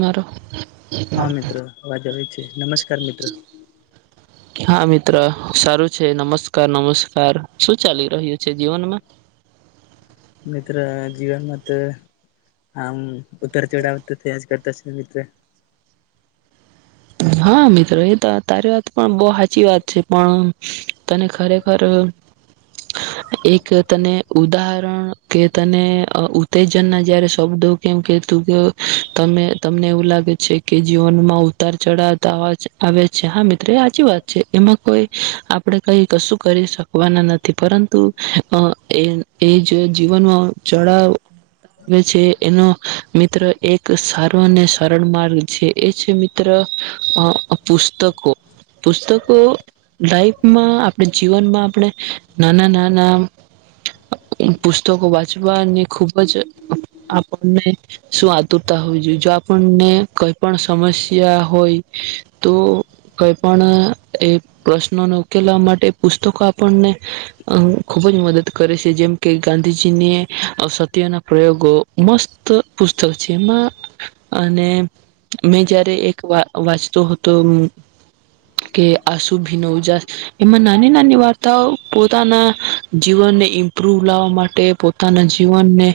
મારો હા મિત્ર અવાજ આવે છે. નમસ્કાર મિત્ર. હા મિત્ર, સારું છે. નમસ્કાર-નમસ્કાર. શું ચાલી રહ્યું છે જીવનમાં? મિત્ર જીવનમાં તો આમ ઉતર ચઢાવ તો થયા જ કરતા છે મિત્ર. હા મિત્ર એ તો તારી વાત પણ બહું હાચી વાત છે પણ, તને ખરેખર એક તને ઉદાહરણ કે તને અહ ઉત્તેજન ના જયારે શબ્દો કેમ કેતું ક તમે તમને એવું લાગે છે કે જીવનમાં ઉ તાર ચઢાવ તો આવવા જ આવે છે, હા મિત્ર એ હાચી વાત છે. એમાં કોઈ આપણે કઈ કશું કરી શકવાના નથી, પરંતુ એ-એ જ જીવનમાં ચડાવ આવે છે, એનો મિત્ર એક સારો અને સરળ માર્ગ છે. એ છે મ મિત્ર અહ પુસ્તકો. પુસ્તકો લાઈફમાં આપણે જીવનમાં આપણે નાના-નાના પુસ્તકો વાંચવાની ખુબ જ અ આપણને શું આતુરતા હોવી જોઈએ. જો આપણને કઈ પણ સમસ સ્યા હોય, તો કઈ પણ એ પ્રશ્નોને ઉકેલવા માટે પુસ્તકો આપણને અહ ખુબ જ મદદ કરે છે. જેમ કે ગાંધીજીને સત્ય ના પ્રયોગો મસ્ત પુસ્તક છે, એમાં અને મે જયારે એક વા વાંચતો હતો કે હું આસુંભી નો ઉજાસ, એમાં નાની-નાની વાર્તાઓ પોતાના જીવનને ઇમ્પ્રુવ લાવવા માટે, પોતાના જીવનને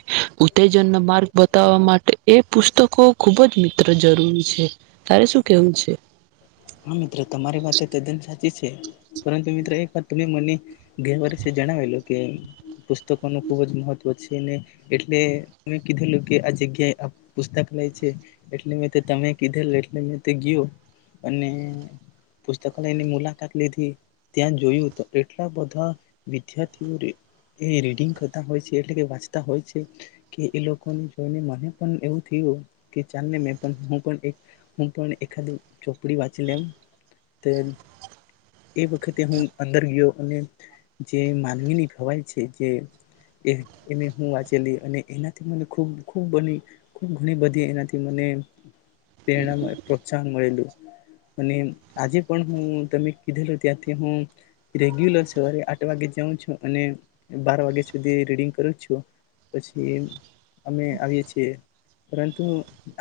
ઉત્તેજનનો માર્ગ બતાવવા માટે એ પુસ્તકો ખુબ જ મિત્ર જરૂરી છે. તારે શું કેવું છે? હા મિત્ર તમારી એય વાત તદ્દન સાચી છે. પરંતુ મિત્ર એક વાર તમે મને ગયે વર્ષે જણાવેલું કે પુસ્તકોનું ખુબ જ મહત્વ છેને, એટલે કીધેલું કે આ જગ્યાએ આ પુસ્તક લે છે એટલે મે તો તમે કીધેલ એટલે મેં તે ગયો અને પુસ્તકાલયની મુલાકાત લીધી. ત્યાં જોયું તો એટલા બધા વિદ્યાર્થીઓ ર એ રીડિંગ કરતા હોય છે એટલે કે વાંચતા હોય છે, કે એ લોકોને જોઈને મને પણ એવું થયું કે ચાલને મે પણ હું પણ એક હું પણ એકાદી [unintelligible] પડી વાંચી લેવ, તે એ વખતે હું અંદર ગયો અને જે માનવીની ભવાઈ છે, જે એ-એ મે હું વાંચેલી અને એનાથી મને ખૂબ-ખૂબ બની ખૂબ ઘણી બધી એનાથી મને પ્રેરણા, પ્રોત્સાહન મળેલું. અને આજે પણ હું તમે કીધેલું ત્યાંથી હું રેગ્યુલર સવારે આઠ વાગે જાઉં છું, અને બાર વાગ્યા સુધી રીડિંગ કરું છું, પછી અમે આવીએ છીએ. પરંતુ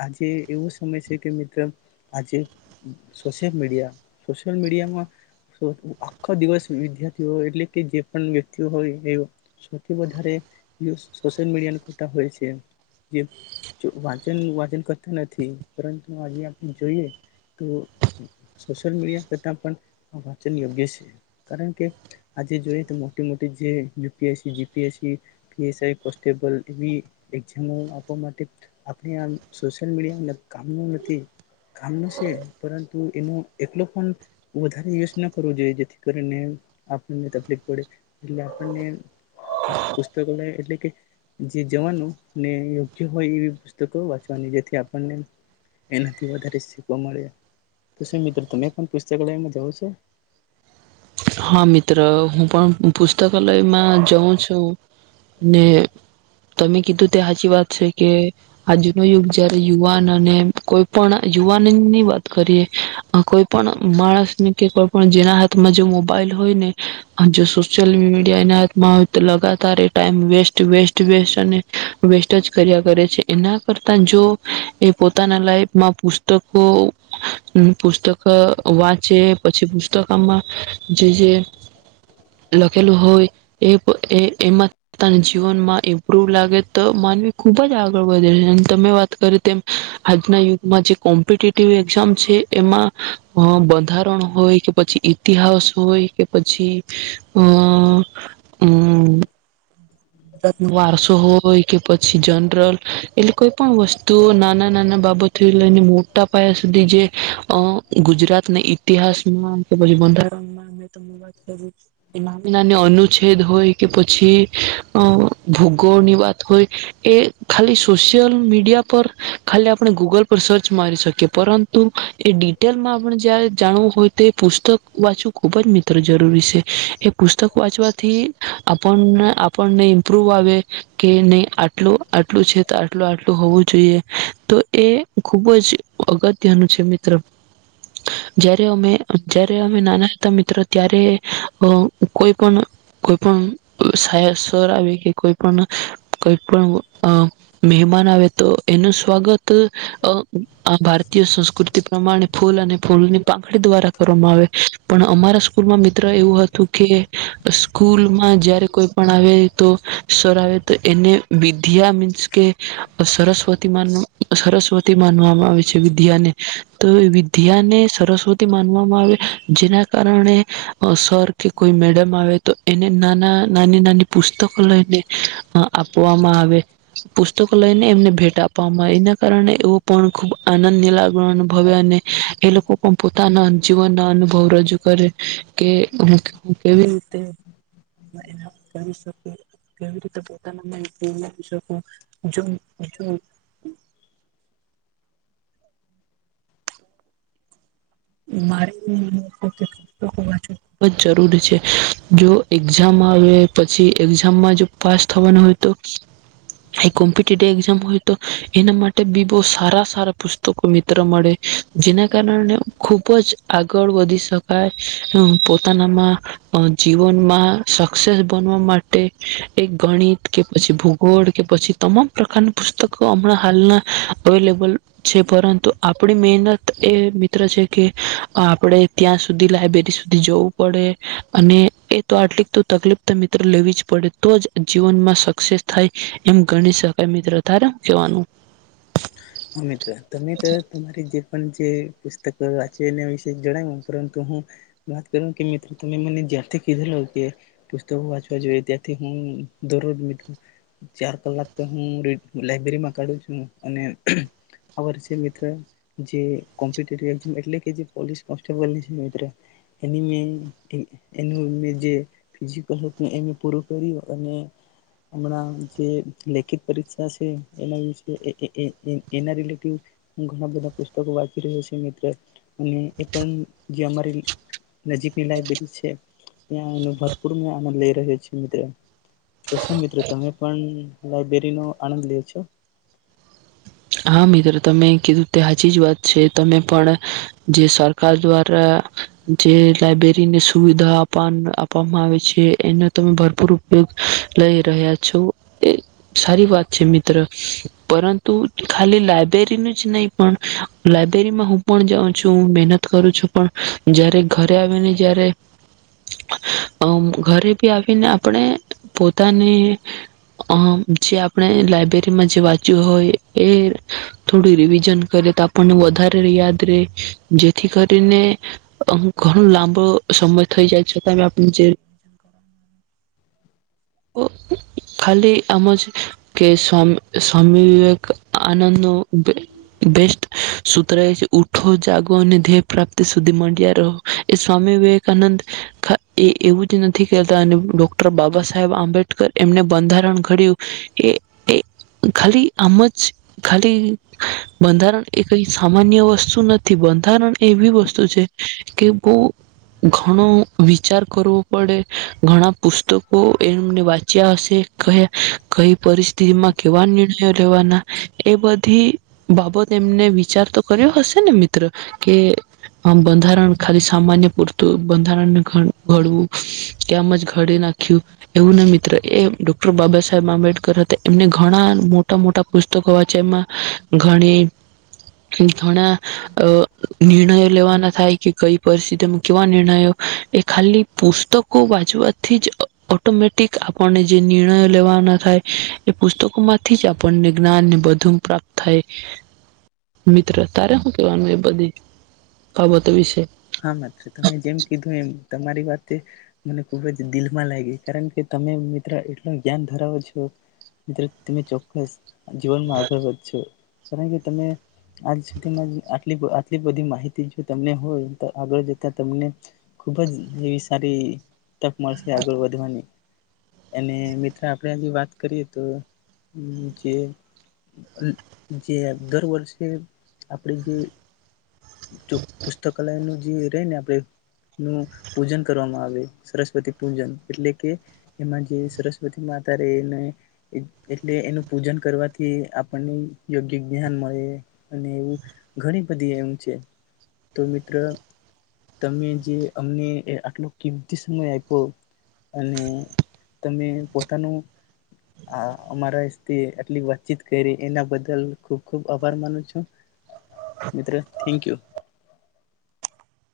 આજે એવો સમય છે કે મિત્ર આજે સોશિયલ મીડિયા, સોશિયલ મીડિયામાં સો આખો દિવસ વિદ્યાર્થીઓ એટલે કે જે પણ વ્યક્તિઓ હોય એ સૌથી વધારે સ સોશિયલ મીડિયાનું કરતા હોય છે, જે જો વાચનને વાચન કરતા નથી, પરંતુ આજે આપણે જોઈએ તો સોશિયલ મીડિયા કરતાં પણ આ વાંચન યોગ્ય છે. કારણ કે આજે જોઈએ તો મોટી-મોટી જે U P S C, G P S C, P S I, constable એવી એક્ઝામો આપવા માટે આપણે આ સોશિયલ મીડિયા ન કામનું નથી, કામનું સે પરંતુ એનો એટલો પણ વધારે યુઝ ન કરવો જોઈએ જેથી કરીને આપણને તકલીફ પડે, એટલે આપણને પુસ્તકો ને એટલે કે જે જવાનું ને યોગ્ય હોય એવી પુસ્તકો વાંચવાની, જેથી આપણને એનાથી વધારે શીખવા મળે. તો શું મિત્ર તમે પણ પુસ્તકાલયમાં જાવ છો? હા મિત્ર હું પણ પુસ્તકાલયમાં જઉં છું ને તમે કીધું તે હાચી વાત છે કે આજનો યુગ જયારે યુવાન અને કોઈ પણ યુવાનની વાત કરીએ કોઈ પણ માણસ કે કોઈ પણ જેના હાથમાં જો મો મોબાઈલ હોય ને જો સોશિયલ મીડિયાના હાથમાં હોય તો લગાતાર એ ટાઈમ વેસ્ટ વેસ્ટ વેસ્ટ અને વેસ્ટ જ કર્યા કરે છે એના કરતા જો એ પોતાના લાઈફમાં પુસ્તકો પુસ્તક વાંચે પછી પુસ્તકમાં જે જે લખેલુ હોય એ એ એમાંતાના જીવનમાં ઇમ્પ્રુવ લાગે તો માનવી ખુબ જ આગળ વધે છે અને તમે વાત કરી તેમ આજના યુગમાં જે કોમ્પિટેટિવ એક્ઝામ છે એમાં બંધારણ હોય કે પછી ઈતિહાસ હોય કે પછી અમ હમ વારશો હોય કે પછી જનરલ એટલે કોઈ પણ વસ્તુ નાના નાના બાબતો લઈને મોટા પાયા સુધી જે ગુજરાત ના ઈતિહાસમાં કે પછી બંધારણમાં નાની નાની અનુચ્છેદ હોય કે પછી અ ભૂગોળની વાત હોય એ ખાલી સોશિયલ મીડિયા પર ખાલી આપણે ગૂગલ પર સર્ચ મારી શકીએ પરંતુ એ ડિટેલમાં આપણે જ જાણવું હોય તે પુસ્તક વાંચવું ખૂબ જ મિત્ર જરૂરી શે એ પુસ્તક વાંચવાથી આપને પણ ન ઇમ્પ્રુવ આવે કે નહી આટલું આટલું છે તો આટલું આટલું હોવું જોઈએ તો એ ખુબ જ અગત્યનું છે મિત્ર જ્યારે અમે જ્યારે અમે નાના હતા મિત્રો ત્યારે કોઈ પણ કોઈ પણ સાયસ આવે કે કોઈ પણ કઈ પણ મહેમાન આવે તો એનું સ્વાગત આ ભારતીય સંસ્કૃતિ પ્રમાણે ફૂલ અને ફૂલની પાખડી દ્વારા કરવામાં આવે પણ અમારા સ્કૂલમાં મિત્ર એવું હતું કે સ્કૂલમાં જયારે કોઈ પણ આવે તો સર આવે તો એને વિદ્યા મીન્સ કે સરસ્વતી માન સરસ્વતી માનવામાં આવે છે વિદ્યાને તો વિદ્યા ને સરસ્વતી માનવામાં આવે જેના કારણે સર કે કોઈ મેડમ આવે તો એને ના ના નાની નાની પુસ્તકો લઈને આપવામાં આવે પુસ્તકો લઈને એમને ભેટ આપવામાં આવે એના કારણે એવો પણ ખૂબ આનંદની લાગવાનું અનુભવે અને એ લોકો પણ પોતાના જીવન ના અનુભવ રજૂ કરે કે કેવી રીતે [unintelligible] મારેવ કે પુસ્તકો વાચવ ખુબ જ જરૂરી છે જો એક્ઝામ આવે પછી એક્ઝામમાં જો પાસ થવાની હોય તો એ કોમ્પિ એક્ઝામ હોય તો એના માટે બી બોહ સારા સારા પુસ્તકો મિત્ર મળે જેના કારણે ખુબ જ આગળ વધી શકાય પોતાનામાં જીવનમાં સક્સેસ બનવા માટે એક ગણિત કે પછી ભૂગોળ કે પછી તમામ પ્રકારના પુસ્તકો હમણાં હાલના અવેલેબલ છે પરંતુ આપણી મહેનત એ મિત્ર છે કે આપડે ત્યાં સુધી લાયબ્રેરી શુધી જવું પડે અને એ તો આટલી તો તકલીફ તો મિત્ર લેવી જ પડે તો જ જીવનમાં સક્સેસ થાય એમ ગણી શકાય મિત્ર તાર હુ કહેવાનું હા મિત્ર તમે તો તમારી જે પણ જે પુસ્તકો વાંચી એના વિશે જણાવ્યું પરંતુ હું વાત કરું કે મિત્ર તમે મને જ્યાથી કીધેલો કે પુસ્તકો વાંચવા જોઈએ ત્યાંથી હું દરરોજ મિત્ર ચાર કલાક તો હું લાયબ્રેરીમાં કાઢું છું અને આ વર્ષે મિત્ર જે કોમ્પિટેટિવ એક્ઝામ એટલે કે જે પોલીસ કોન્સ્ટેબલની છે મિત્ર એની મેં એનું મેં જે ફિઝિકલ હતું એ મેં પૂરું કર્યું અને હમણાં જે લેખિત પરીક્ષા છે એના વિશે એ એના રિલેટેડ ઘણા બધા પુસ્તકો વાંચી રહ્યો છ મિત્ર અને એ પણ જે અમારી નજીકની લાયબ્રેરી છે ત્યાં એ ભરપૂર આનંદ લઈ રહ્યો છે મિત્ર તો શું મિત્ર તમે પણ લાયબરી નો આનંદ લે છો હા મિત્ર તમે કીધું તે હજી જ વાત છે, તમે પણ જે સરકાર દ્વારા જે લાયબ્રેરીને સુવિધા આપ આપવામાં આવે છે એનો તમે ભરપૂર ઉપયોગ લઈ રહ્યા છો, એ સારી વાત છે મિત્ર પરંતુ ખાલી લાયબ્રેરીનું જ નહી, પણ લાયબ્રેરીમાં હું પણ જાઉં છું, મહેનત કરું છું, પણ જયારે ઘરે આવીને જય્યારે ઘરે બી આવીને આપણે પોતાની અ જે આપણે લાયબ્રેરીમાં જે વાંચ્યું હોય એ થોડી રિવિઝન કરે તો આપણને વધારે યાદ રે, જેથી કરીનેમ ઘણો લાંબો સમય થઈ જાય છતા આપ જે ખાલી આમ છે કે સ્મ સ્વામી વિવેક આનંદ નો બેસ્ટ સૂત્ર એ છે ઉઠો, જાગો અને ધ્યેય પ્રાપ્તિ સુધી મડ્યા રહો, એ સ્વામી વિવેકાનંદ એ એવું જ નથી કેતા અને ડોક્ટર બાબા સા હેબ આંબેડકર એમને બંધારણ ઘડ્યું એ એ ખાલી આમ જ ખાલી બંધારણ એ કઈ સામાન્ય વસ્તુ નથી, બંધારણ એવી વસ્તુ છે કે બહુ ઘણો વિચાર કરવો પડે, ઘણા પુસ્તક તો એમને વાંચ્યા હશે કયા કઈ પરિસ્થિતિમાં કેવા નિર્ણયો લેવાના, એ બધી બાબત એમને વિચાર તો કર્યો હશે ને મિત્ર, કે આમ બંધારણ ખાલી સામાન્ય પૂરતું બંધારણને ઘડવ ઘડવું કેમ જ ઘડી ન વું મિત્ર એ ડોક્ટર બાબા સાહેબ આંબેડકર હતા એમને ઘણા મોટા મોટા પુસ્તકો વાંચ્યા એમાં ઘણી ઘણા અ નિર્ણયો લેવાના થાય, કે કઈ પરિસ્થિતિમાં કેવા નિર્ણયો એ ખાલી પુસ્તકો વાંચવાથી જ ઓટોમેટિક આપણને જે નિર્ણયો લેવાના થાય એ પુસ્તકો માંથી જ આપણને જ્ઞાનને બધુ પ્રાપ્ત થાય, મિત્ર તારે શું કવાનું એ બધી બાબતો વિશે? હા મિત્ર તમે જેમ કીધું એમ તમારી વાત મને ખુબ જ દિલમાં લાગી કારણ કે તમે મિત્ર એટલ જ્ઞાન ધરાવો છો, મિત્ર તમે ચોક્કસ જીવનમાં આગળ વધ સો. કારણ કે તમે આજ સુધીમાં આટલી આટલી બધી માહિતી જો તમને હોય આગળ જતા તમને ખુબ જ એવી સારી તક મળશે આગળ વધવાની. અને મિત્ર આપણે આ જે વાત કરીએ તો જે જે દર વર્ષે આપણે જે પુસ્તક કલ નું જે ર ને આપણે નું પૂજન કરવામાં આવે સરસ્વતી પૂજન, એટલે કે એમાં જે સરસ્વતી માતા રેયન એટલે એનું પૂજન કરવાથી આપણને યોગ્ય જ્ઞાન મળે અને એવું ઘણી બધી એવું છે. તો મિત્ર તમે જે અમને આટલો કિંમતી સમય આપો, અને તમે પોતાનું અમારાતે આટલી વાતચીત કરી એના બદલ ખૂબ ખૂબ આભાર માનો છું, મિત્ર થેન્કયુ.